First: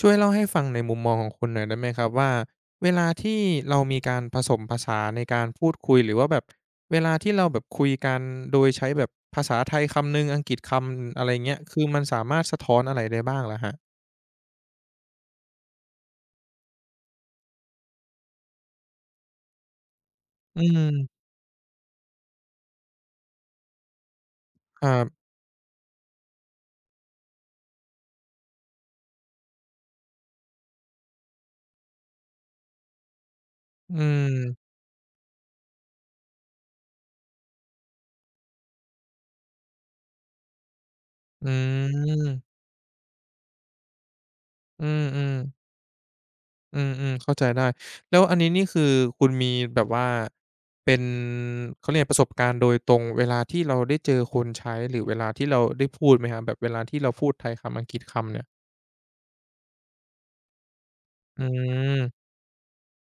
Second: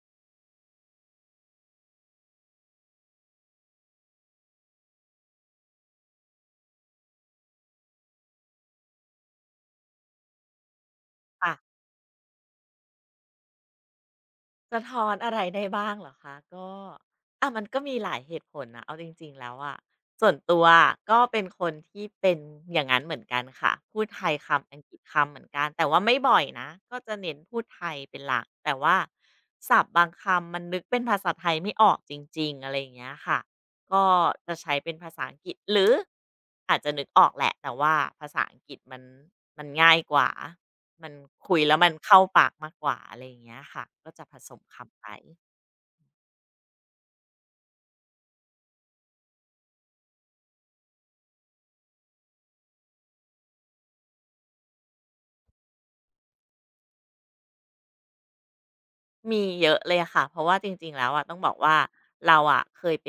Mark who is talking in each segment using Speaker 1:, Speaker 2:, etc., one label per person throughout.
Speaker 1: ช่วยเล่าให้ฟังในมุมมองของคุณหน่อยได้ไหมครับว่าเวลาที่เรามีการผสมภาษาในการพูดคุยหรือว่าแบบเวลาที่เราแบบคุยกันโดยใช้แบบภาษาไทยคำหนึ่งอังกฤษคำอะไร
Speaker 2: ค่ะ
Speaker 1: เงี้ยคือมันสามารถสะท้อนอะไรได้บ้างเหะอครับ
Speaker 2: สะท้อนอะไรได้บ้างเหรอคะก็มันก็มีหลายเหตุผลนะเอาจริงๆแล้วอะส่วนตั
Speaker 1: อื
Speaker 2: วอะก็
Speaker 1: ม
Speaker 2: เป็นคนที่เป็นอย่างนั้นเหมือนกันค่ะพูดไทยคำอัง
Speaker 1: ค
Speaker 2: ก
Speaker 1: รั
Speaker 2: ฤษคำ
Speaker 1: บ
Speaker 2: เหมือนกันแต่ว่าไม่บ่อยนะก็จะเน้นพูดไทยเป็นหลักแต่ว่าศัพท์บางคำมันนึกเป็นภาษาไทยไม่ออกจริงๆอะไรอย่างเงี้ยค่ะ
Speaker 1: อื
Speaker 2: ก็จะ
Speaker 1: ม
Speaker 2: ใช้เป็นภาษาอังกฤษหรืออาจจะนึกออกแหละแต่ว่าภาษาอังกฤษมันง่ายกว่า มัน
Speaker 1: อื
Speaker 2: คุยแล้วมันเข้าปาก
Speaker 1: ม
Speaker 2: มากกว่าอะไรอย่างเงี้ยค่ะก็จะผสม
Speaker 1: อื
Speaker 2: คำไป
Speaker 1: มๆ อืมอืมเข้าใจได้แล้วอันนี้นี่คือคุณมีแบบว่าเป็นเขาเรียกประสบการณ์โดยตรงเวลาที่เราได้เจอคนใช้หรือเวลาที่เราได้พูดไหมครับแบบเวลาที่เราพูดไทยคำอังกฤษคำเนี่ย
Speaker 2: มีเยอะเลยค่ะเพราะว่าจริงๆแล้วอะต้อง
Speaker 1: อื
Speaker 2: บอกว่า
Speaker 1: ม
Speaker 2: เราอะเคยไป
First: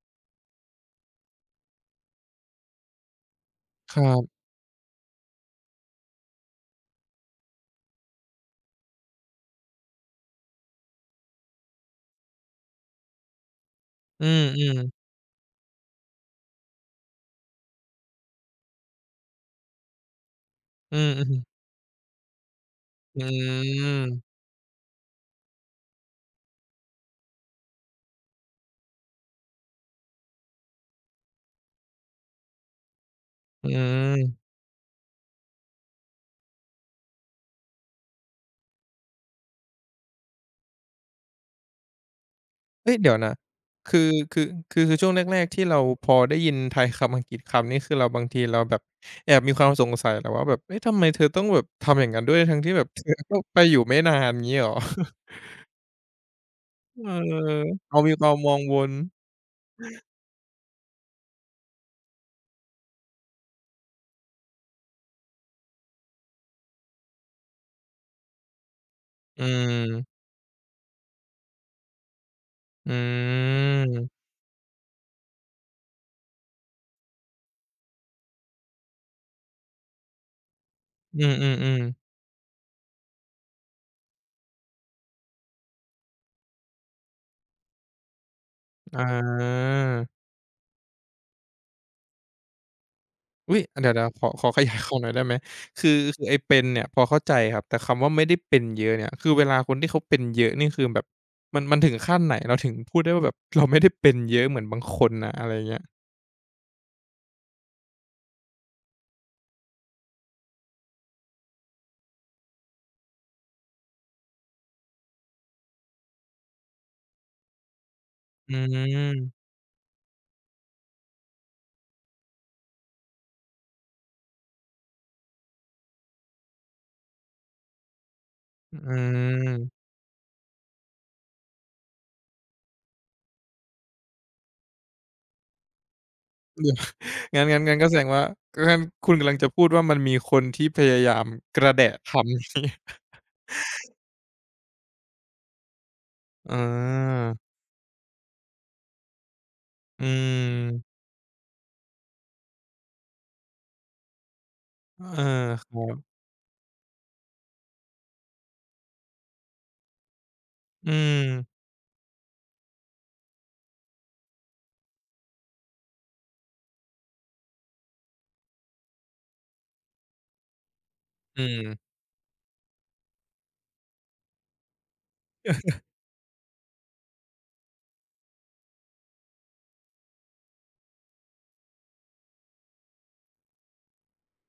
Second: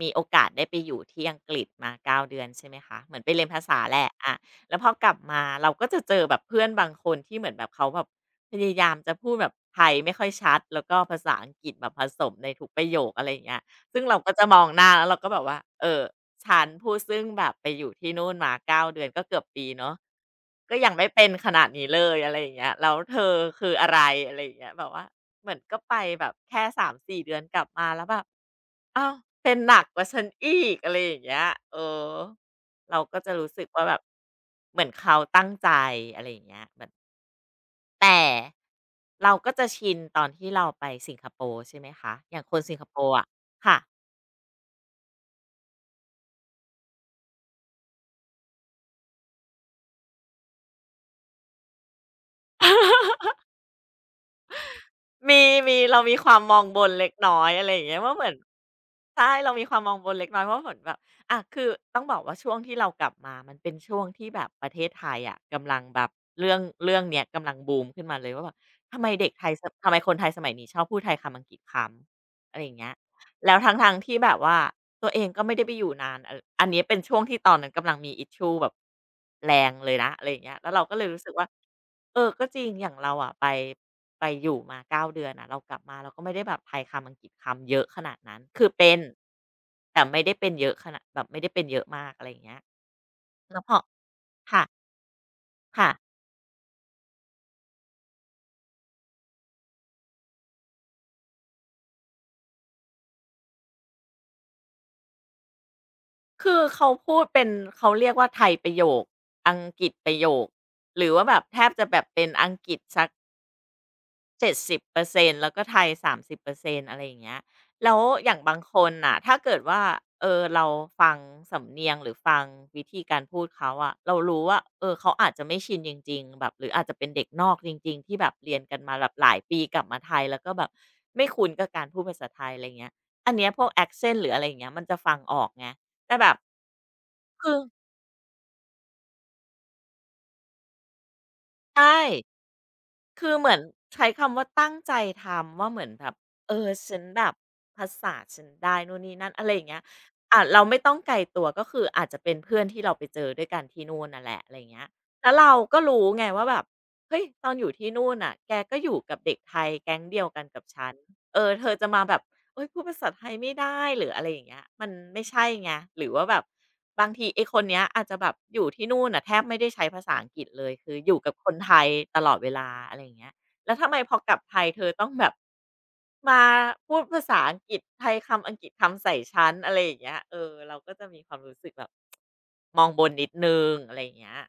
Speaker 2: มีโอกาสได้ไปอยู่ที่อังกฤษมาเก้าเดือนใช่ไหมคะเหมือนไปเรียนภาษา
Speaker 1: ค
Speaker 2: แห
Speaker 1: รั
Speaker 2: ละอะ
Speaker 1: บ
Speaker 2: แล้วพอกลับมาเราก็จะเจอแบบเพื่อนบางคนที่เหมือนแบบเขาแบบพยายามจะพูดแบบไทยไม่ค่อยชัดแล้วก็ภาษาอังกฤษแบบผสมในทุกประโยคอะไรอย่างเงี้ยซึ่งเรา
Speaker 1: อื
Speaker 2: ก็
Speaker 1: ม
Speaker 2: จะมอ
Speaker 1: อื
Speaker 2: ง
Speaker 1: ม
Speaker 2: หน้าแล้วเราก็แบบว่าเออ ฉันผู้ซึ่งแบบไปอยู่ที่นู่นมา9เดือนก็เกือบปีเนาะก็ยัง
Speaker 1: อื
Speaker 2: ไม่เป็นข
Speaker 1: ม
Speaker 2: นาดนี้เลยอะไรอย่างเงี้ยแล้วเธ
Speaker 1: อื
Speaker 2: อคืออะไรอะ
Speaker 1: ม
Speaker 2: ไรอย่างเงี้ยแบบว่าเหมือนก็ไปแบบแค่3-4เดือนกลับมาแล้วแบบอ้าวเป็นหนักกว่าฉันอีกอะไรอย่างเงี้ยเออเราก็จะรู้สึ
Speaker 1: อื
Speaker 2: ก
Speaker 1: มอื
Speaker 2: ว่าแบบ
Speaker 1: ม
Speaker 2: เหมือนเขาตั้งใจอะไรอย่างเงี้ยเหมือนแต่เราก็จะชินตอนที่เราไปสิงคโปร์ใช่ไหมคะอย่างคนสิงค
Speaker 1: เฮ้
Speaker 2: โป
Speaker 1: ยเดี๋
Speaker 2: ร์
Speaker 1: ยว
Speaker 2: อะ
Speaker 1: นะ
Speaker 2: ค่ะ
Speaker 1: คือคือคือช่วงแรกๆที่เราพอได้ยินไทยคำอังกฤษคำนี่คือเราบางทีเราแบบแอบมีความสงสัยแหละวว่าแบบเอ๊ะทำไมเธอต้องแบบทำอย่างนั้นด้วยทั้งที่แบบเธอก็ไปอยู่ไม่นานงี้หรอ
Speaker 2: มีมีเรามีความมองบนเล็
Speaker 1: เอ
Speaker 2: กน้อยอะ
Speaker 1: อ
Speaker 2: ไรอย่างเงี้
Speaker 1: เรา
Speaker 2: ย
Speaker 1: มี
Speaker 2: ว่าเห
Speaker 1: ค
Speaker 2: มื
Speaker 1: วา
Speaker 2: อน
Speaker 1: มวังวน
Speaker 2: ใช่เรามีความมองบนเล็กน้อยเพราะเหมือนแบบอะคือต้องบอกว่าช่วงที่เรากลับมามันเป็นช่วงที่แบบประเทศไทยอะกำลังแบบเรื่องเนี้ยกำลังบูมขึ้นมาเลยว่าแบบทำไมเด็กไท
Speaker 1: อื
Speaker 2: ยสทำไมคนไท
Speaker 1: ม
Speaker 2: ยสมัยนี้ชอบพูดไทยคำอังกฤษคำอะไรอย่างเงี้
Speaker 1: อื
Speaker 2: ยแล้วทั้งๆที่
Speaker 1: ม
Speaker 2: แบบว่า ตัวเองก็ไม่ได้ไปอยู่นานอนอันนี้เป็นช่วงที่ตอนนั้นกำลังมี Issue แบบแรงเลยนะอะไรอย่างเงี้ยแล้วเราก็เลยรู้
Speaker 1: อื
Speaker 2: สึกว่า
Speaker 1: มๆๆ
Speaker 2: เออก็จริงอย่างเราอะไปอยู่มาเก้าเดือนอะเรากลับมาเราก็ไม่ได้แบบไทยคำอังกฤษคำเยอะขนาดนั้นคือเป็น
Speaker 1: อา
Speaker 2: แต่ไม่ได้เป็นเยอะขนาดแบบไม่ได้เป็นเยอะมากอะไรอย่างเงี้ย
Speaker 1: อุ๊
Speaker 2: แล้
Speaker 1: ย
Speaker 2: วพอ
Speaker 1: เดี๋ยวๆขอข
Speaker 2: ค่ะ
Speaker 1: ยายความหน่อยได้ไหมคื
Speaker 2: ค่ะ
Speaker 1: อคือไอ้เป็นเนี่ยพอเข้าใจครับแต่คำว่าไม่ได้เป็นเยอะเนี่ยคือเวลาคนที่เขาเป็นเยอะนี่คือแบบมันถึงขั้นไหนเราถึงพูดได้ว่าแบบเราไม่ได้เป็นเยอะเหมือนบางคนน่ะอะไรเงี้ย
Speaker 2: คือเขาพูดเป็นเขาเรียกว่าไทยประโยคอังกฤษประโยคหรือว่าแบบแทบจะแบบเป็นอังกฤษสัก 70%แล้วก็ไทย30%อร์เซ็นอะไรอย่างเงี้ยแล้วอย่าง
Speaker 1: อื
Speaker 2: บางคนน่ะถ้า
Speaker 1: ม
Speaker 2: เกิดว่าเออเราฟังสำเนียงหรือฟังวิธีการพูดเขาอะเรารู้ว่าเออเขาอาจจะไม่ชินจริงๆแบบหรืออาจจะเป็นเด็กนอกจริงๆที่แบบเรียนกัน
Speaker 1: อื
Speaker 2: มาแบบหลายปีกลั
Speaker 1: ม
Speaker 2: บมาไทยแล้วก็แบบไม่คุ้นกับการพูดภาษาไทยอะไรงเงี้ยอันเนี้ยพวก accent หรืออะไรอย่างเงี้ยมันจะฟังออกไงแต่แบบ
Speaker 1: งั้น
Speaker 2: คือ
Speaker 1: งั้นงั้นก็แสดงว่างั้นคุณกำลังจะพูดว่ามันมีคนที่พยายามกระแดะ
Speaker 2: ใช่
Speaker 1: คำ นี้
Speaker 2: คือเหมือนใช้คำว่าตั้งใจทำว่าเหมือนแบบเอ
Speaker 1: อา
Speaker 2: อฉันแบบภาษาฉันได้นู่นนี่นั่นอะไรอย่างเงี้ย
Speaker 1: อื
Speaker 2: เราไม่ต้อ
Speaker 1: ม
Speaker 2: งไกลตัวก็คืออาจจะเป็นเพื่อนที่เราไปเจอด้วยกันที่นู่นน่ะแหละอะไรอย่างเงี้ย
Speaker 1: เออ
Speaker 2: แล้วเรา
Speaker 1: ค
Speaker 2: ก็
Speaker 1: รั
Speaker 2: รู้
Speaker 1: บ
Speaker 2: ไงว่าแบบเฮ้ยตอนอยู่ที่นู่นน่ะแกก็อยู่กับเด็กไทยแก๊งเดียวกันกับฉั
Speaker 1: อื
Speaker 2: นเออเธ
Speaker 1: ม
Speaker 2: อจะมาแบบ เอ้ยพูดภาษาไทยไม่ได้หรืออะไรอย่างเงี้ยมันไม่ใช่ไงหรือว่าแบบบางทีไอ้คนเนี้ยอาจจะแบบอยู่ที่นู่นน่ะแทบไม่ได้ใช้ภาษาอังกฤษเลยคืออยู่กับ
Speaker 1: อื
Speaker 2: คนไทย
Speaker 1: ม
Speaker 2: ตลอดเวลาอะไรอย่างเงี้ยแล้วทำไมพอกลับไทยเธอต้องแบบมาพูดภาษาอังกฤษไทยคำอังกฤษคำใส่ชันอะไรอย่างเงี้ยเออเราก็จะมีความรู้สึกแบบมองบนนิดนึงอะไรอย่างเงี้ย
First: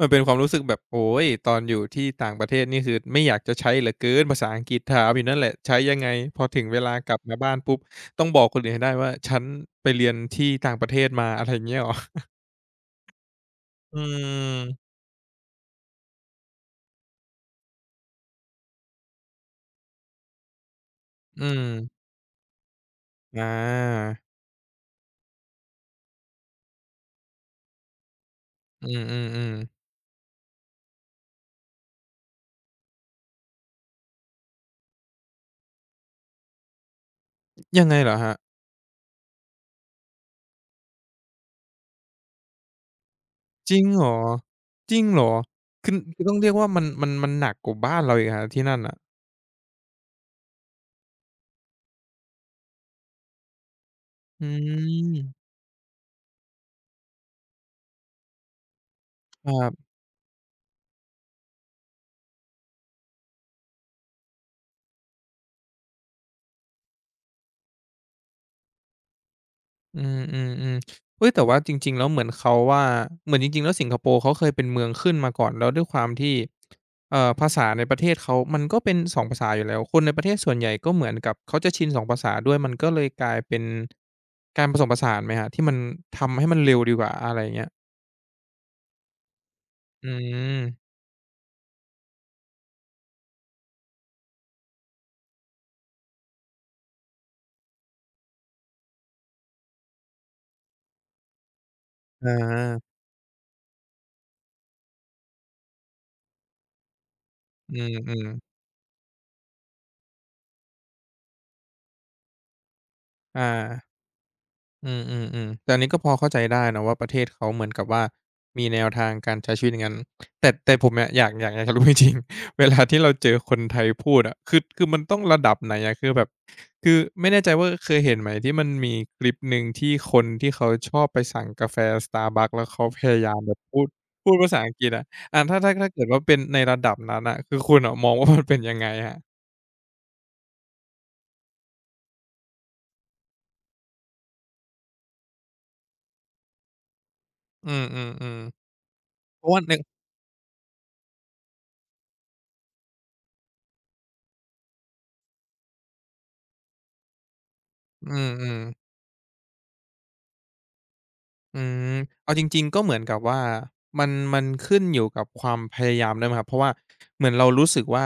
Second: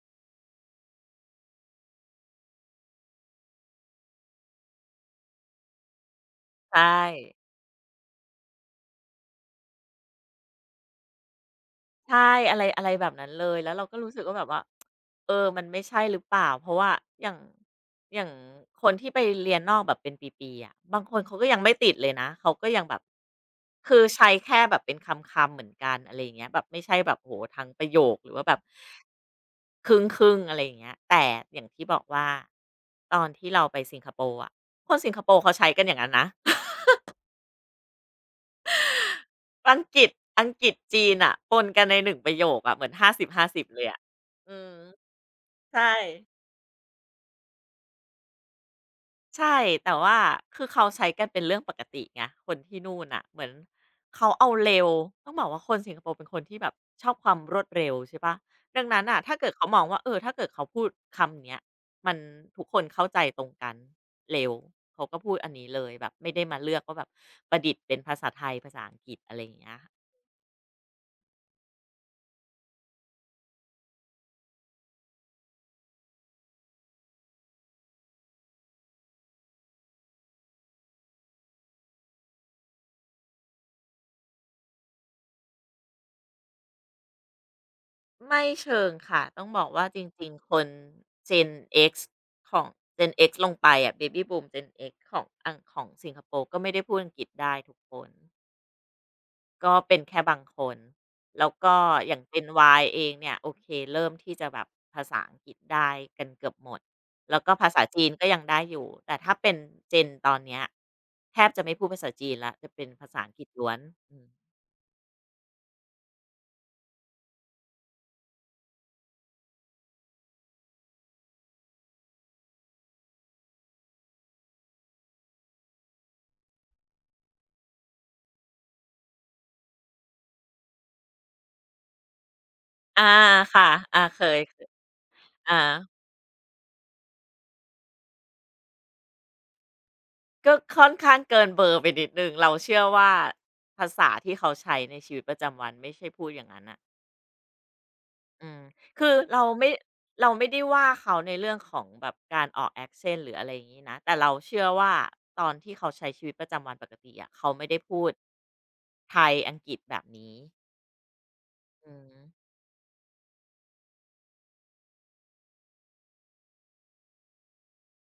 Speaker 1: มันเป็นความรู้สึกแบบโอ๊ยตอนอยู่ที่ต่างประเทศนี่คือไม่อยากจะใช้เหลือเกินภาษาอังกฤษถามอยู่นั่นแหละใช้ยังไงพอถึงเว
Speaker 2: ใช่
Speaker 1: ลากลับมาบ้านปุ๊บต้องบอกคนอื่นให้ได้ว่าฉันไปเรียนที่ต่างประเทศมาอะไรอย่างเงี้ยเหรอ
Speaker 2: ใช่อะไรอะไรแบบนั้นเลยแล้วเราก็
Speaker 1: อื
Speaker 2: รู้สึกว่าแบบว่า
Speaker 1: ม
Speaker 2: มันไม่ใช่หรือเปล่าเพราะว่าอย่างอย่างคนที่ไปเรียนนอกแบบเป็นปีๆอะบางคนเขา
Speaker 1: อื
Speaker 2: ก็ยัง
Speaker 1: ม
Speaker 2: ไม่ติดเลยนะเขาก็ยังแบบ
Speaker 1: อ
Speaker 2: คือ
Speaker 1: า
Speaker 2: ใช้แค่แบบเป็นคำๆเหมือนกันอะไรอย่างเงี้ยแบบไม่ใช่แบบโอ้โฮทั้งประโยคหรือว่าแบบ
Speaker 1: อืม
Speaker 2: ค
Speaker 1: ๆ
Speaker 2: รึ่งๆอะไรอย่างเงี้ยแต่อย่างที่บอกว่าตอนที่เราไปสิงคโปร์อะคนสิงคโปร์เขาใช้กันอย่างนั้นนะ
Speaker 1: ๆยังไงเหรอครับ
Speaker 2: อังกฤษอังกฤษจีนอะปนกันในหนึ่งประโยคอะเหมือน50:50
Speaker 1: จริ
Speaker 2: เล
Speaker 1: ง
Speaker 2: ยอะ
Speaker 1: เหรอ
Speaker 2: อืม
Speaker 1: จริงเหรอคื
Speaker 2: ใช่
Speaker 1: อคือต้องเรียกว่ามันหนักกว่าบ้านเราอีกเหรอครับที่นั่นน่ะ
Speaker 2: ใช่แต่ว่าคือเขาใช้กันเป็นเรื่องปกติไงคนที่นู่นน่ะเหมือนเขา
Speaker 1: อื
Speaker 2: เอาเร็วต้องบอ
Speaker 1: ม
Speaker 2: กว่าคนสิงคโปร์เป็นคนที่แบบชอบความรวดเร็วใช่เปล่าดังนั้นน่ะถ้าเกิ
Speaker 1: ค
Speaker 2: ดเขา
Speaker 1: รั
Speaker 2: มอง
Speaker 1: บ
Speaker 2: ว่าถ้าเกิดเขาพูดคำเนี้ยมันทุกคนเข้าใจตรงกันเร็วเขาก็พูดอันนี้เลยแบบไม่ได้มาเลือกว่าแบบประดิษฐ์เป็นภาษาไทยภาษาอังกฤษอะไรอย่างเงี้ย
Speaker 1: อืมอืมอืมเฮ้ยแต่ว่าจริงๆแล้วเหมือนเขาว่าเหมือนจริงๆแล้วสิงคโปร์เขาเคยเป็นเมืองขึ้นมาก่อนแล้วด้วยความที่ภาษาในประเทศเขามันก็เป็นสองภาษาอยู่แล้วคนในประเทศส่วนใหญ่ก็เหมือนกับเขาจะชินสองภาษาด้วยมันก็เลยกลายเป็นการผสมผสานไหมฮะที่มันทำให้มันเร็วดีกว่าอะไรเงี้ย
Speaker 2: ไม่เชิงค่ะต้องบอกว่าจ
Speaker 1: อื
Speaker 2: ริงๆคน
Speaker 1: ม
Speaker 2: Gen X ของ Gen X ลงไปอะ Baby Boom Gen X ของอังของสิงคโปร์ก็ไม่ได้พูดอังกฤษได้ทุกคนก็เป็นแค่บางคนแล้วก็อย่าง
Speaker 1: อ
Speaker 2: Gen Y
Speaker 1: า
Speaker 2: เองเนี่ยโอเคเริ่มที่จะแบบภาษาอังกฤษได้กันเกือบหมดแล้วก็ภา
Speaker 1: อื
Speaker 2: ษา
Speaker 1: ม
Speaker 2: จีน
Speaker 1: อื
Speaker 2: ก็
Speaker 1: ม
Speaker 2: ยังได้อยู่แต่ถ้าเป็น Gen ตอนเนี้ยแทบจะไม่พูดภาษาจีนแล้วจะเป็นภาษาอังกฤษล้วน
Speaker 1: อา
Speaker 2: อืม
Speaker 1: อืมอืมอืมแต่อันนี้ก็พอเข้าใจได้นะว่าประเทศเขาเหมือนกับว่ามีแนวทางการใช้ชีวิตอย่างงั้นแต่แต่ผมอยากจะรู้จริงๆ เวลาที่เราเจอคนไทยพูดอ่ะคือคือมันต้องระดับไหนอ่ะคือแบบคือไม่แน่ใจว่าเคยเห็นไหมที่มันมีคลิปหนึ่งที่คนที่เขาชอบไปสั่งกาแฟ Starbucks แล้วเขาพ
Speaker 2: อา
Speaker 1: ยายามแบบ
Speaker 2: ค่ะ
Speaker 1: พูด
Speaker 2: อาเค
Speaker 1: พูด
Speaker 2: ย
Speaker 1: ภา
Speaker 2: ค
Speaker 1: ษาอังกฤษอะอา
Speaker 2: อา
Speaker 1: ถ้าเกิดว่าเป็นในระดับนั้นอ่ะคือคุณอะมองว่ามันเป็นยังไงฮะ
Speaker 2: ก็ค่อนข้างเกินเบอร์ไปนิดนึงเราเชื่อว่าภาษาที่เขาใช้ในชีวิตประจำวันไม่ใช่พูดอย่างนั้นอะ
Speaker 1: อืมอืมอืม
Speaker 2: อืมคือเรา
Speaker 1: เพราะว่า
Speaker 2: ไม่
Speaker 1: ใน
Speaker 2: เราไม่ได้ว่าเขาในเรื่องของแบบการออก accent หรืออะไรอย่างงี้นะแต่เราเชื่อว่าตอนที่เขาใช้ชีวิตประจำวันปกติอะเขาไม่ได้พู
Speaker 1: อื
Speaker 2: ด
Speaker 1: มอืม
Speaker 2: ไทยอังกฤษแบบนี้
Speaker 1: อื
Speaker 2: อื
Speaker 1: ม
Speaker 2: ม
Speaker 1: เอาจริงๆก็เหมือนกับว่ามันขึ้นอยู่กับความพยายามด้วยไหมครับเพราะว่าเหมือนเรารู้สึกว่า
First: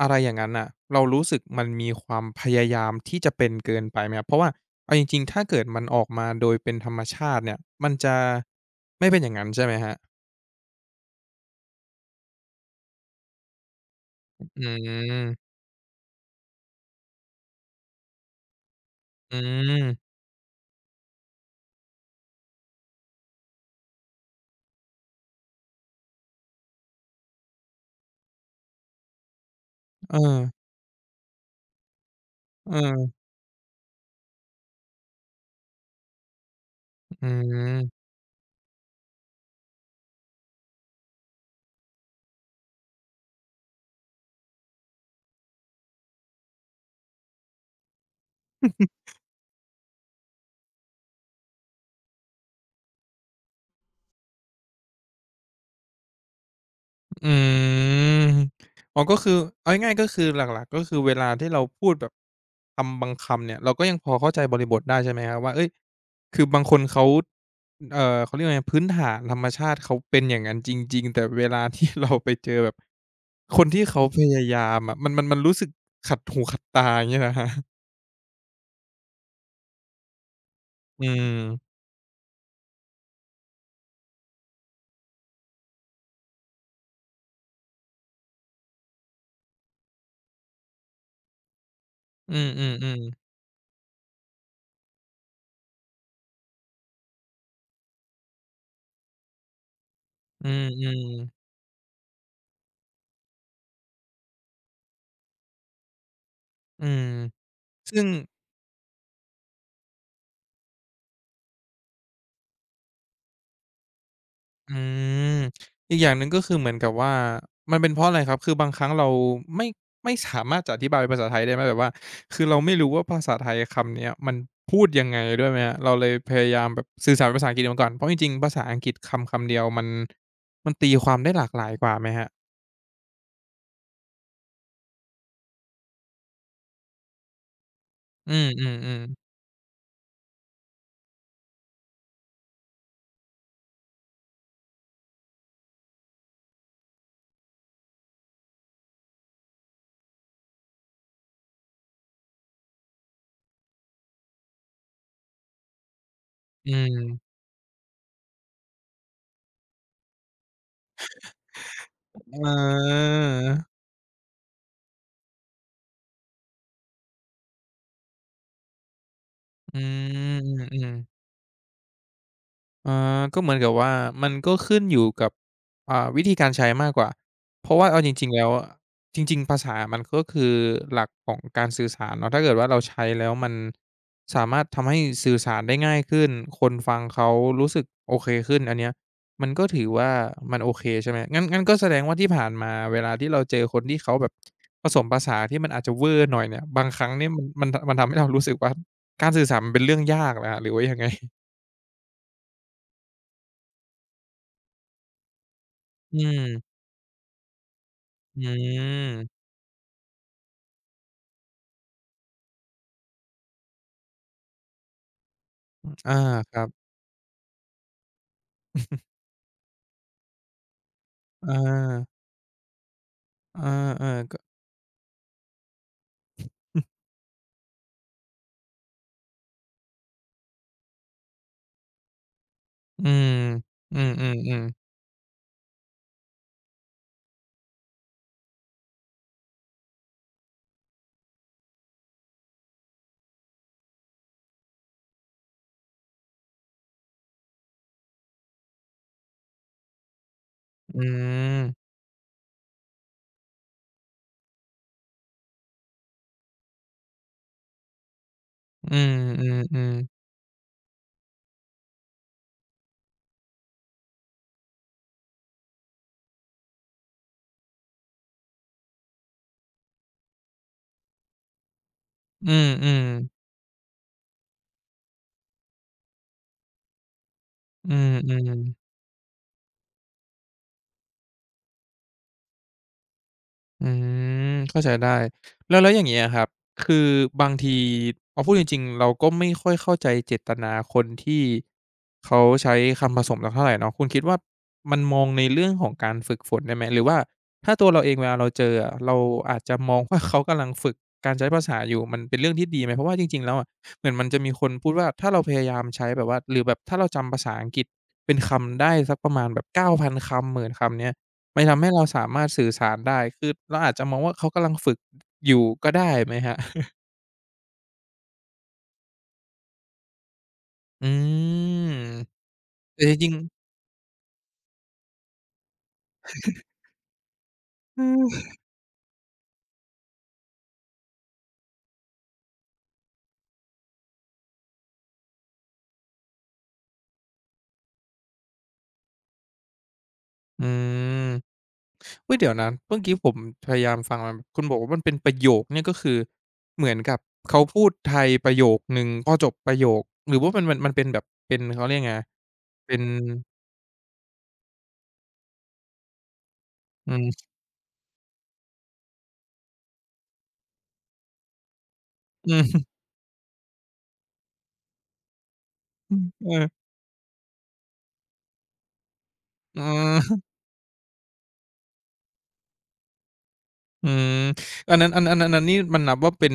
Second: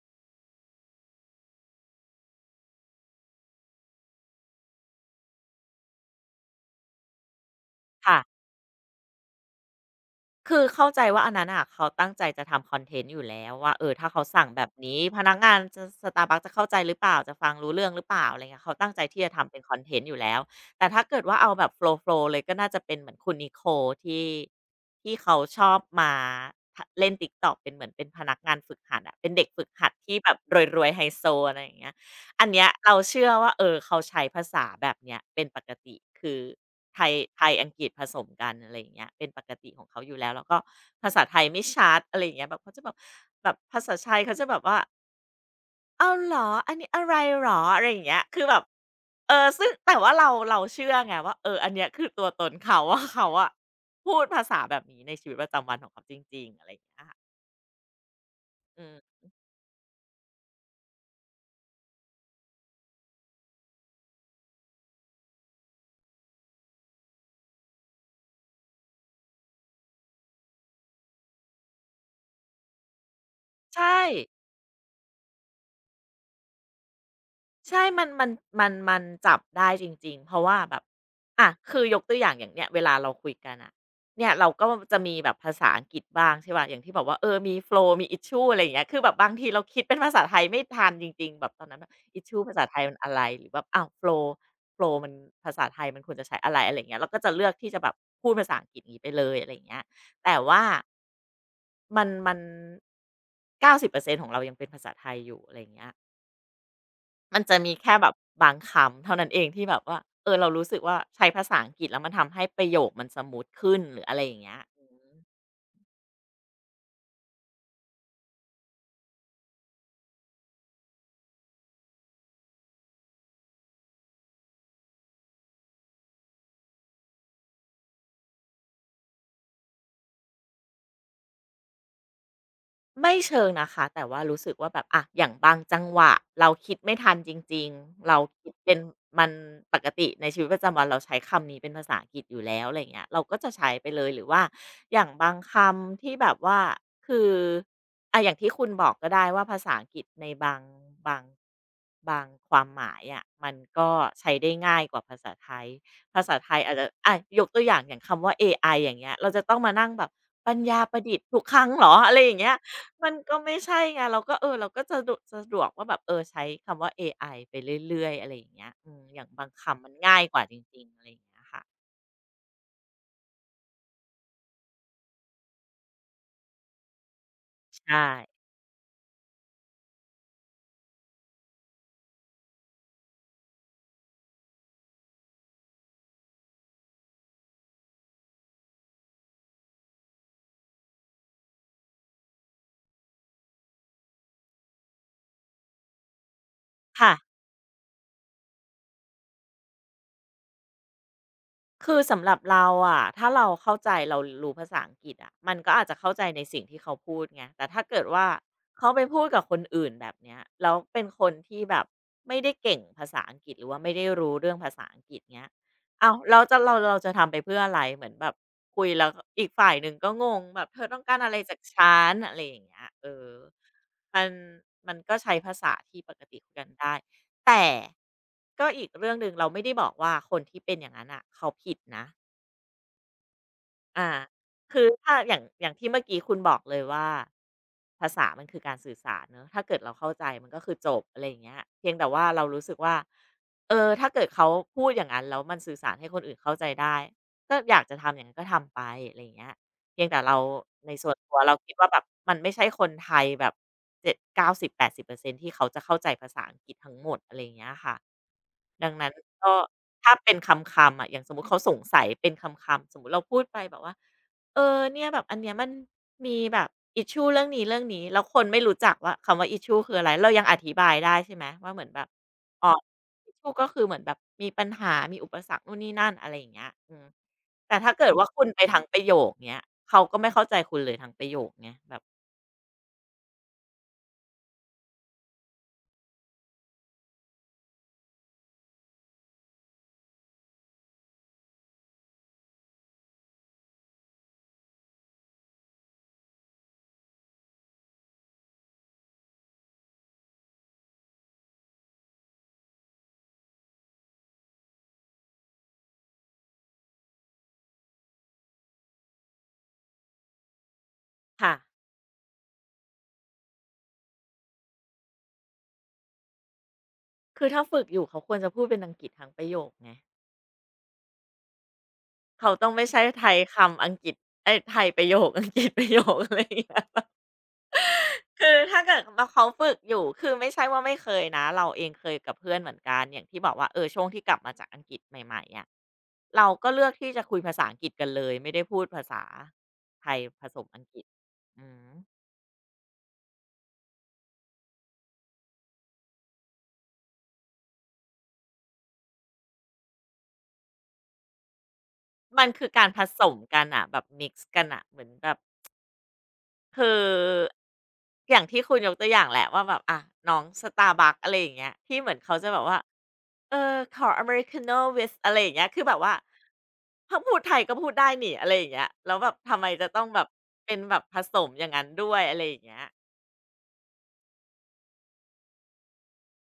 Speaker 1: อะไรอย่างงั้นน่ะเรารู้สึกมันมีความพยายามที่จะเป็นเกินไปไหมครับเพราะว่าเอาจริงๆถ้าเกิดมันออกมาโดยเป็นธรรมชาติเนี่ยมันจะ
Speaker 2: ค่ะ
Speaker 1: ไม่เป็นอย่างงั้นใช่ไหมครับ
Speaker 2: คือเข้าใจว่าอันนั้นอะเขาตั้งใจจะทำคอนเทนต์อยู่แล้วว่าถ้าเขาสั่ง
Speaker 1: อื
Speaker 2: แบบนี้พนักงา
Speaker 1: ม
Speaker 2: นจะสตา r ์บัคจะเข้าใจหรือเปล่าจะฟังรู้เรื่องหรือเปล่าอะไรเงี้ยเขาตั้งใจที่จะ
Speaker 1: อื
Speaker 2: ทำเป็นคอนเทนต์อ
Speaker 1: ม
Speaker 2: ยู่แล้วแต่ถ้าเกิดว่าเอาแบบโฟล์โฟล์เลยก็น่าจะเป็นเหมือนคุณนิโคลที่ที่เขาชอบมาเล่นติ๊กต็อ k เป็นเหมือนเป็นพนักงานฝึกหัดอะเป็นเด็กฝึกหัด
Speaker 1: เอ
Speaker 2: ที่แบบ
Speaker 1: อ
Speaker 2: รวยๆไฮโซอะไรอย่างเงี้ย อันเนี้
Speaker 1: ๆ
Speaker 2: ย
Speaker 1: อื
Speaker 2: เรา
Speaker 1: ม
Speaker 2: เชื่อว่าเขาใช้ภาษาแบบเนี้ยเป็นปกติคือไทยไทยอังกฤษ
Speaker 1: อื
Speaker 2: ผสมกันอะไรอย่างเงี้ยเป็นปกติของเขาอยู่แล้วแล้วก็ภาษาไทยไม่ชัดอะไรอย่างเงี้ยแบบเขาจะแบบแบบภาษาไทยเขาจะแบบว่าอ้าวเหรออันนี้อะไรเหรออะไรอย่างเงี้ยคือแบบ
Speaker 1: ม
Speaker 2: ซึ่งแต่ว่าเราเชื่อไงว่าอันเนี้ยคือตัวตนเขาว่าเขาอะพูดภาษาแบบนี้ในชีวิตประจำวันของเขาจริงๆอะไรอย่างเงี้ยค่ะ
Speaker 1: อืม
Speaker 2: อื
Speaker 1: อ๋อ
Speaker 2: ม
Speaker 1: ก็คือเอาง่ายๆก็คือหลักๆก็คือเวลาที่เราพูดแบบคำบางคำเนี่ย เราก็ยังพอเข้าใจบริบทได้ใช่ไหมครับว่าเฮ้ย คือบางคนเขา เขาเรียกว่าไงพื้นฐานธรรมชาติเขาเป็นอย่างนั้นจริงๆ แต่เวลาที่เราไปเจอแบบ คน
Speaker 2: ใช
Speaker 1: ที่
Speaker 2: ่
Speaker 1: เขาพยายามอะมันรู้สึกขัดหูขัดตาอย่างเงี้ยเหรอครับ
Speaker 2: ใช่มันจับได้จริงๆเพราะว่าแบบ
Speaker 1: อืม
Speaker 2: อะคือยกตัวอย่างอย่างเนี้ยเวลาเราคุยกันอ่ะเนี่ยเราก็จะมีแบบภาษาอังกฤษบ้างใช่เปล่าอย่างที่บอกว่ามีโฟลว์มี issue อะไรอย่างเงี้ยคือแบบบางทีเราคิดเป็นภาษาไทยไม่ทันจริงๆแบบตอนนั้นแบบ
Speaker 1: อื
Speaker 2: issue ภาษาไทยมัน
Speaker 1: ม
Speaker 2: อะ
Speaker 1: ๆ
Speaker 2: ไร
Speaker 1: ๆ
Speaker 2: หรือแบบอ้าวโฟลว์โฟลว์มันภาษาไทยมันควรจะใช้อะไรอะไรอย่างเงี้ยเราก็จะเลือกที่จะแบบพูดภาษาอังกฤษอย่างงี้ไปเลยอะไรอย่างเงี้ยแต่
Speaker 1: อื
Speaker 2: ว่า
Speaker 1: มๆ
Speaker 2: มัน90%ของเรายังเป็นภาษาไทยอยู่อะไรอย่างเงี้ย
Speaker 1: อืม
Speaker 2: มันจะมีแค่
Speaker 1: ซึ่
Speaker 2: แบ
Speaker 1: ง
Speaker 2: บบางคำเท่านั้นเองที่แบบว่าเรารู้สึกว่าใช้ภาษาอังกฤษแล้วมันทำให้ประโยคมันสมูทขึ้นหรืออะไรอย่างเงี้ย
Speaker 1: อื
Speaker 2: อืม
Speaker 1: มอีกอย่างหนึ่งก็คือเหมือนกับว่ามันเป็นเพราะอะไรครับคือบางครั้งเราไม่ไม่สามารถจะอธิบายเป็นภาษาไทยได้ไหมแบบว่าคือเราไม่รู้ว่าภาษาไทยคำเนี้ยมันพูดยังไงด้วยไหมครับเราเลยพยายามแบบสื่อสารเป็นภาษาอังกฤษมาก่อนเพราะจริงๆภาษาอังกฤษคำคำเดียวมันตีความได้หลากหลายกว่าไหมครับ
Speaker 2: ไม่เชิงนะคะแต่ว่ารู้สึกว่าแบบอะอย่างบางจังหวะเราคิดไม่ทันจริงๆเรา
Speaker 1: อื
Speaker 2: คิด
Speaker 1: ม
Speaker 2: เป็น
Speaker 1: ๆ
Speaker 2: มัน
Speaker 1: ๆ
Speaker 2: ปกติในชีวิตประจำวันเราใช้คำนี้เป็นภาษาอังกฤษอยู่แล้วอะไรเงี้ยเราก็จะใช้ไปเลยหรือว่าอย่างบางคำที่แบบว่าคืออะอย่างที่คุณบอกก็ได้ว่าภาษาอังกฤษในบางบางบางความหมายอะมันก็ใช้ได้ง่ายกว่าภาษาไทยภาษาไทย
Speaker 1: อื
Speaker 2: อาจจะอะ
Speaker 1: ม
Speaker 2: ยกตัวอย่างอย่างคำว่าเอไออย่างเงี้ยเราจะต้องมานั่งแบบปัญญาประดิษฐ์ทุกครังเหรออะไรอ
Speaker 1: เ
Speaker 2: ย่างเงี้ย มัน
Speaker 1: ออ
Speaker 2: ก็ไม่ใช่ไงเราก็เราก็จะดุสะดวกว่าแบบใช้คำว่าเอไอไปเรื่อยๆอะไรอย่างเงี้ยอืมอย่างบาง
Speaker 1: อื
Speaker 2: คำมันง่า
Speaker 1: ม
Speaker 2: ยกว่าจ
Speaker 1: อื
Speaker 2: ริง
Speaker 1: อ
Speaker 2: ๆอะไรอย่า
Speaker 1: ๆ
Speaker 2: งเงี้ยค่ะ
Speaker 1: อาก็เหมือนกับว่ามันก็ขึ้นอยู่กับวิธีการใช้มากกว่า เพราะว่า
Speaker 2: ใช่
Speaker 1: เอาจริงๆแล้วอะจริงๆภาษามันก็คือหลักของการสื่อสารเนาะถ้าเกิดว่าเราใช้แล้วมันสามารถทำให้สื่อสารได้ง่ายขึ้น คนฟังเขารู้สึกโอเคขึ้นอันเนี้ยมันก็ถือว่ามันโอเคใช่ไหมงั้นก็แสดงว่าที่ผ่านมาเวลาที่เราเจอคนที่เขาแบบผสมผสานที่มันอาจจะเวอร์หน่อยเนี่ยบางครั้งเนี่ย
Speaker 2: ค่ะ
Speaker 1: มันทำให้เรารู้สึกว่าการสื่อสารมันเป็นเรื่องยากเหรอครับหรือว่ายังไง
Speaker 2: คือสำหรับเราอะถ้าเราเข้าใจเรารู้ภาษาอังกฤษอะมันก็อาจจะเข้า
Speaker 1: อื
Speaker 2: ใจในสิ่ง
Speaker 1: ม
Speaker 2: ที่เขาพูดไงแต่ถ้าเกิดว่า
Speaker 1: อื
Speaker 2: เขาไปพูดกับ
Speaker 1: ม
Speaker 2: คนอื่นแบบเนี้ยแล้วเป็นคนที่แบบไม่ได้เก่งภาษาอังกฤษหรือว่าไม่ได้รู้เรื่องภาษาอังกฤษเงี้ยเอ้า
Speaker 1: อา
Speaker 2: วแล
Speaker 1: ค
Speaker 2: จะ
Speaker 1: รั
Speaker 2: เรา
Speaker 1: บ
Speaker 2: เราจะทำไปเพื่ออะไรเหมือนแบบคุยแล้วอีกฝ่ายหนึ่งก็งงแบบเธอต้องการอะไร
Speaker 1: อ
Speaker 2: จากฉัน
Speaker 1: า
Speaker 2: อะไรอย่างเงี้ยเออ
Speaker 1: อา
Speaker 2: มัน
Speaker 1: ๆก็
Speaker 2: มันก็ใช้ภาษาที่ปกติคุยกันได้ แต่ก็อีกเรื่องหนึ่งเราไม่ได้บอกว่าคนที่เป็นอย่างนั้นอ่ะเขาผิดนะ
Speaker 1: อืมอื
Speaker 2: อา
Speaker 1: มๆ
Speaker 2: คือ
Speaker 1: ๆ
Speaker 2: ถ้าอย่างอย่างที่เมื่อกี้คุณบอกเลยว่าภาษามันคือการสื่อสารเนอะถ้าเกิดเราเข้าใจมันก็คือจบอะไรอย่างเงี้ยเพียงแต่ว่าเรารู้สึกว่าเออถ้าเกิดเขาพูดอย่างนั้นแล้วมันสื่อสารให้คนอื่นเข้าใจได้ก็อยากจะทำอย่างนั้นก็ทำไปอะไรอย่างเงี้ยเพียงแต่เราใน
Speaker 1: อื
Speaker 2: ส่วนตัวเรา
Speaker 1: ม
Speaker 2: คิดว่าแบบมันไม่ใช่คนไทยแบบเจ็ดเก้าสิบแปดสิบเปอร์90 80%ที่เขาจะเข้าใจภาษาอังกฤษทั้งหมดอะไรอย่างเงี้ยค่ะดัง
Speaker 1: อื
Speaker 2: นั้นก็
Speaker 1: ม
Speaker 2: ถ้า
Speaker 1: ๆๆ
Speaker 2: เป็นคำคำอะอย่างสมมุติเขาสงสัยเป็นคำคำสมมุติเราพูดไปแบบว่าเออเนี่ยแบบอันเนี้ยมันมีแบบ issue เรื่องนี้ๆแล้วคนไม่รู้จักว่าคำว่า issue คืออะไรเรายังอธิบายได้ใช่ไหมว่าเหมือนแบบ
Speaker 1: อื
Speaker 2: อ๋
Speaker 1: ม
Speaker 2: อ
Speaker 1: ๆ
Speaker 2: issue
Speaker 1: อ
Speaker 2: ก็คือเหมือนแบบมีปัญหามีอุปสรรคนู่นนี่นั่นอะไรอย่างเงี้ยอืมแต่ถ้า
Speaker 1: ื
Speaker 2: เกิดว่าคุณไป
Speaker 1: ม
Speaker 2: ทั้ง
Speaker 1: ๆ
Speaker 2: ประโยคเงี้ยเขาก็ไม่เข้าใจคุณเลยทั้งประโยคไงแบบ
Speaker 1: อืมเข้าใจได้แล้วอย่างเงี้ยครับคือบางทีเอาพูดจริงๆเราก็ไม่ค่อยเข้าใจเจตนาคนที่เขาใช้คำผสมสักเท่าไรเนาะคุณคิดว่ามันมองในเรื่องของการฝึกฝนได้ไหมหรือว่าถ้าตัวเราเองเวลาเราเจออะเราอาจจะมองว่าเขากำลังฝึกการใช้ภาษาอยู่มันเป็นเรื่องที่ดีไหมเพราะว่าจริงๆแล้วอะเหมือนมันจะมีคนพูดว่าถ้าเราพยายามใช้แบบว่าหรือแบบถ้าเราจำภาษาอังกฤษเป็นคำได้สักประมาณแบบเก้าพันคำหมื0นคำเนี้ย
Speaker 2: ค่ะ
Speaker 1: มันทำให้เราสามารถสื่อสารได้ คือเราอาจจะมองว่าเขากำลังฝึกอยู่ก็ได้ไหมครับ
Speaker 2: คือถ้าฝึกอยู่เขาควรจะพูดเป็นอังกฤษทั้งประโยคไง
Speaker 1: อืม
Speaker 2: เขาต้องไม่ใช่
Speaker 1: แต่จ
Speaker 2: ไท
Speaker 1: ริง
Speaker 2: ย
Speaker 1: ๆ
Speaker 2: คำอังกฤษเอ้ยไทยประโยค อังกฤษประโยคอะไรอย่างเงี้ย
Speaker 1: อืม
Speaker 2: คือถ้าเกิดว่าเขาฝึกอยู่คือไม่ใช่ว่าไม่เคยนะเราเองเคยกับเพื่อนเหมือนกันอย่างที่บอกว่าเออช่วงที่กลับมาจากอังกฤษใหม่ๆอะเราก็เลือกที่จะคุยภาษาอังกฤษกันเลยไม่ได้พูดภาษาไทยผส
Speaker 1: อื
Speaker 2: มอังกฤษ
Speaker 1: ม
Speaker 2: อือฮึ
Speaker 1: อุ๊ยเดี๋ยวนะเมื่อกี้ผมพยายามฟังมาคุณบอกว่ามันเป็นประโยคเนี่ยก็คือเหมือนกับเขาพูดไทยประโยคหนึ่งพอจบประโยคหรือว่ามันเป็นแบบเป็นเขาเรียกไง
Speaker 2: มันคือการ
Speaker 1: เป็
Speaker 2: ผ
Speaker 1: น
Speaker 2: สมกันน่ะแบบมิกซ์กันน่ะเหมือนแบบ คือ
Speaker 1: อืม
Speaker 2: อย่างที่คุณยกตัวอย่างแหละว่าแบบอะน้อง s t a r b u c k อะไรอย่างเงี้ยที่เหมือนเขาจะ
Speaker 1: อื
Speaker 2: แบบว่า
Speaker 1: ม
Speaker 2: เออขออเมริกาโน่ with" อะไรอย่างเงี้ยคือแบบว่า ถ้าพูดไทยก็พูดได้นี่อะไรอย่างเงี้ยแล้วแบบทำไม
Speaker 1: เออ
Speaker 2: จะต้องแบบ
Speaker 1: อืม
Speaker 2: เป็นแบบผสมอย่างนั้นด้วยอะไรอย่างเงี้ย
Speaker 1: อืมอันนั้นนี่มันนับว่าเป็น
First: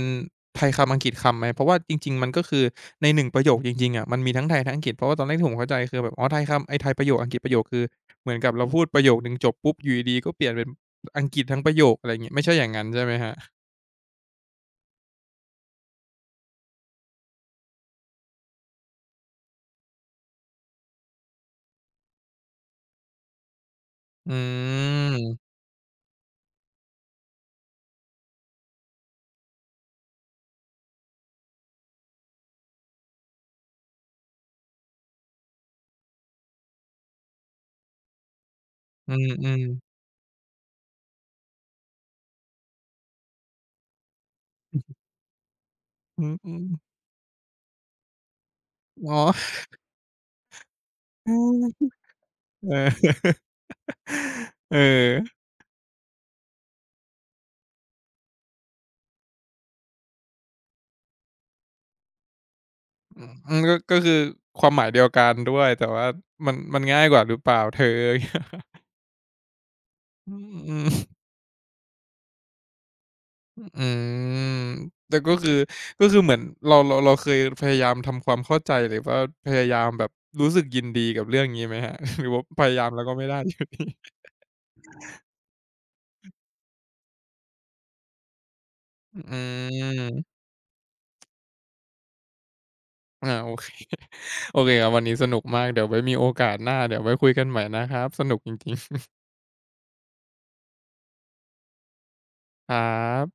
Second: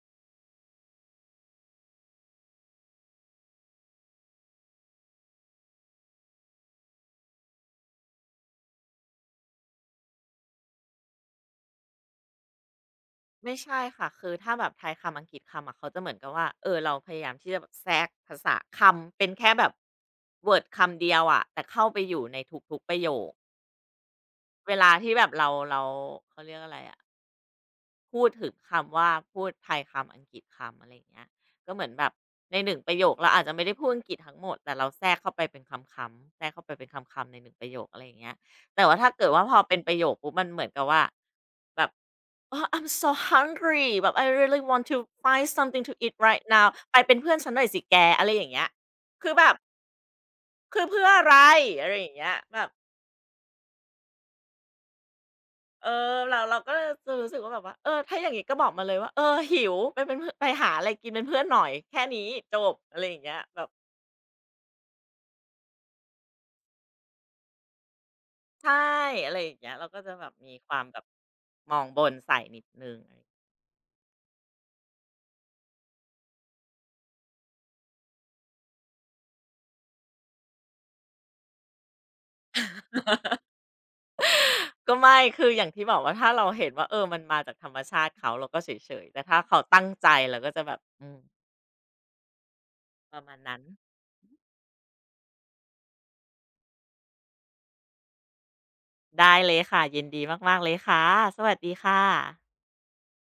Speaker 1: ไทยคำอังกฤษคำไหมเพราะว่าจริงๆมันก็คือในหนึ่งประโยคจริงๆอะมันมีทั้งไทยทั้งอังกฤษเพราะว่าตอนแรกที่ผมเข้าใจคือแบบอ๋อไทยคำไอ้ไทยประโยคอังกฤษประโยคคือเหมือนกับเราพูดประโยคหนึ่งจบปุ๊บอยู่ดีๆก็เปลี่ยนเป็นอังกฤษทั้งประโยคอะไรอย่างงี้ไม่ใช่อย่างงั้นใช่ไหมครับ
Speaker 2: ไม่ใช่ค่ะคือถ้าแบบไทยคำอังกฤษคำอะเขาจะเหมือนกับว่าเออเราพยายามที่จะแบบแทรกภาษาคำเป็นแค่แบบเวิร์ดคำเดียวอะแต่เข้าไปอยู่ในทุกๆประโยค
Speaker 1: อื
Speaker 2: เวลาที่แบบเรา
Speaker 1: ม
Speaker 2: เราเขาเรียกอะไรอะ พูดถึงคำว่าพูดไทยคำอังกฤษคำอะไรอย่างเงี้ยก็เหมือนแบบในหนึ่งประโยคเราอาจจะไม่ได้พูดอังกฤษทั้งหมดแต่เราแทรกเข้าไปเป็นคำๆแทรกเข้าไปเป็นคำๆในหนึ่งประโยคอะไรอย่างเงี้ยแต่ว่าถ้า
Speaker 1: อื
Speaker 2: เกิดว่าพอ
Speaker 1: ม
Speaker 2: เป็นประ
Speaker 1: ๆ
Speaker 2: โยคปุ๊บมันเหมือนกับว่าแบบอ๋อ I'm so hungry" แบบ "I really want to find something to eat
Speaker 1: อื
Speaker 2: right
Speaker 1: ม
Speaker 2: now"
Speaker 1: ๆ
Speaker 2: ไปเป็นเพื่อนฉันหน่อยสิแกอะไรอย่างเงี้ย
Speaker 1: อ๋อ
Speaker 2: คือแบบคือเพื่ออะ
Speaker 1: อื
Speaker 2: ไร
Speaker 1: ม
Speaker 2: อะไรอย่างเงี้ยแบบ
Speaker 1: เออเออ
Speaker 2: เออเราก็จะรู้สึกว่าแบบว่าเออถ้าอย่างงี้ก็บอกมาเลยว่าเออหิวไปเป็นพไปหาอะไรกินเป็นเพื่อนหน่อยแค่นี้จบอะไรอย่า
Speaker 1: อื
Speaker 2: งเงี้ยแบ
Speaker 1: ม
Speaker 2: บ
Speaker 1: ก็ก็คือความหมายเดียวกันด้วยแต่ว่ามันมันง่ายกว่าหรือเปล่าเธอ อย่างเงี้ย
Speaker 2: ใช่อะไรอย่างเงี้ยเราก็จะแบ
Speaker 1: อื
Speaker 2: บมีความแบบ
Speaker 1: ม
Speaker 2: มองบนใส่นิดหนึ่งอะไร
Speaker 1: อืมแต่ก็คือก็คือเหมือนเราเคยพยายามทำความเข้าใจหรือว่าพยายามแบบรู้สึกยินดีกับเรื่องงี้ไหมครับ หรือว่าพยายามแล้วก็ไม่ได้อยู่ดี
Speaker 2: ก็ไม่คืออย่างที่บอกว่าถ้าเราเห็นว่าเออมันมาจากธรรมชาติเขาเราก็เฉยๆ
Speaker 1: อื
Speaker 2: แต่ถ้าเขาตั้งใจเรา
Speaker 1: ม
Speaker 2: ก็จะแบบอืมประ
Speaker 1: อา
Speaker 2: มาณ
Speaker 1: โอ
Speaker 2: นั้น
Speaker 1: เค โอเคครับวันนี้สนุกมากเดี๋ยวไว้มีโอกาสหน้าเดี๋ยวไว้คุยกันใหม่นะครับสนุกจริง
Speaker 2: ได้เลยค่ะยินดีมากๆเลยค่ะสวัสดีค่ะ
Speaker 1: ๆครับ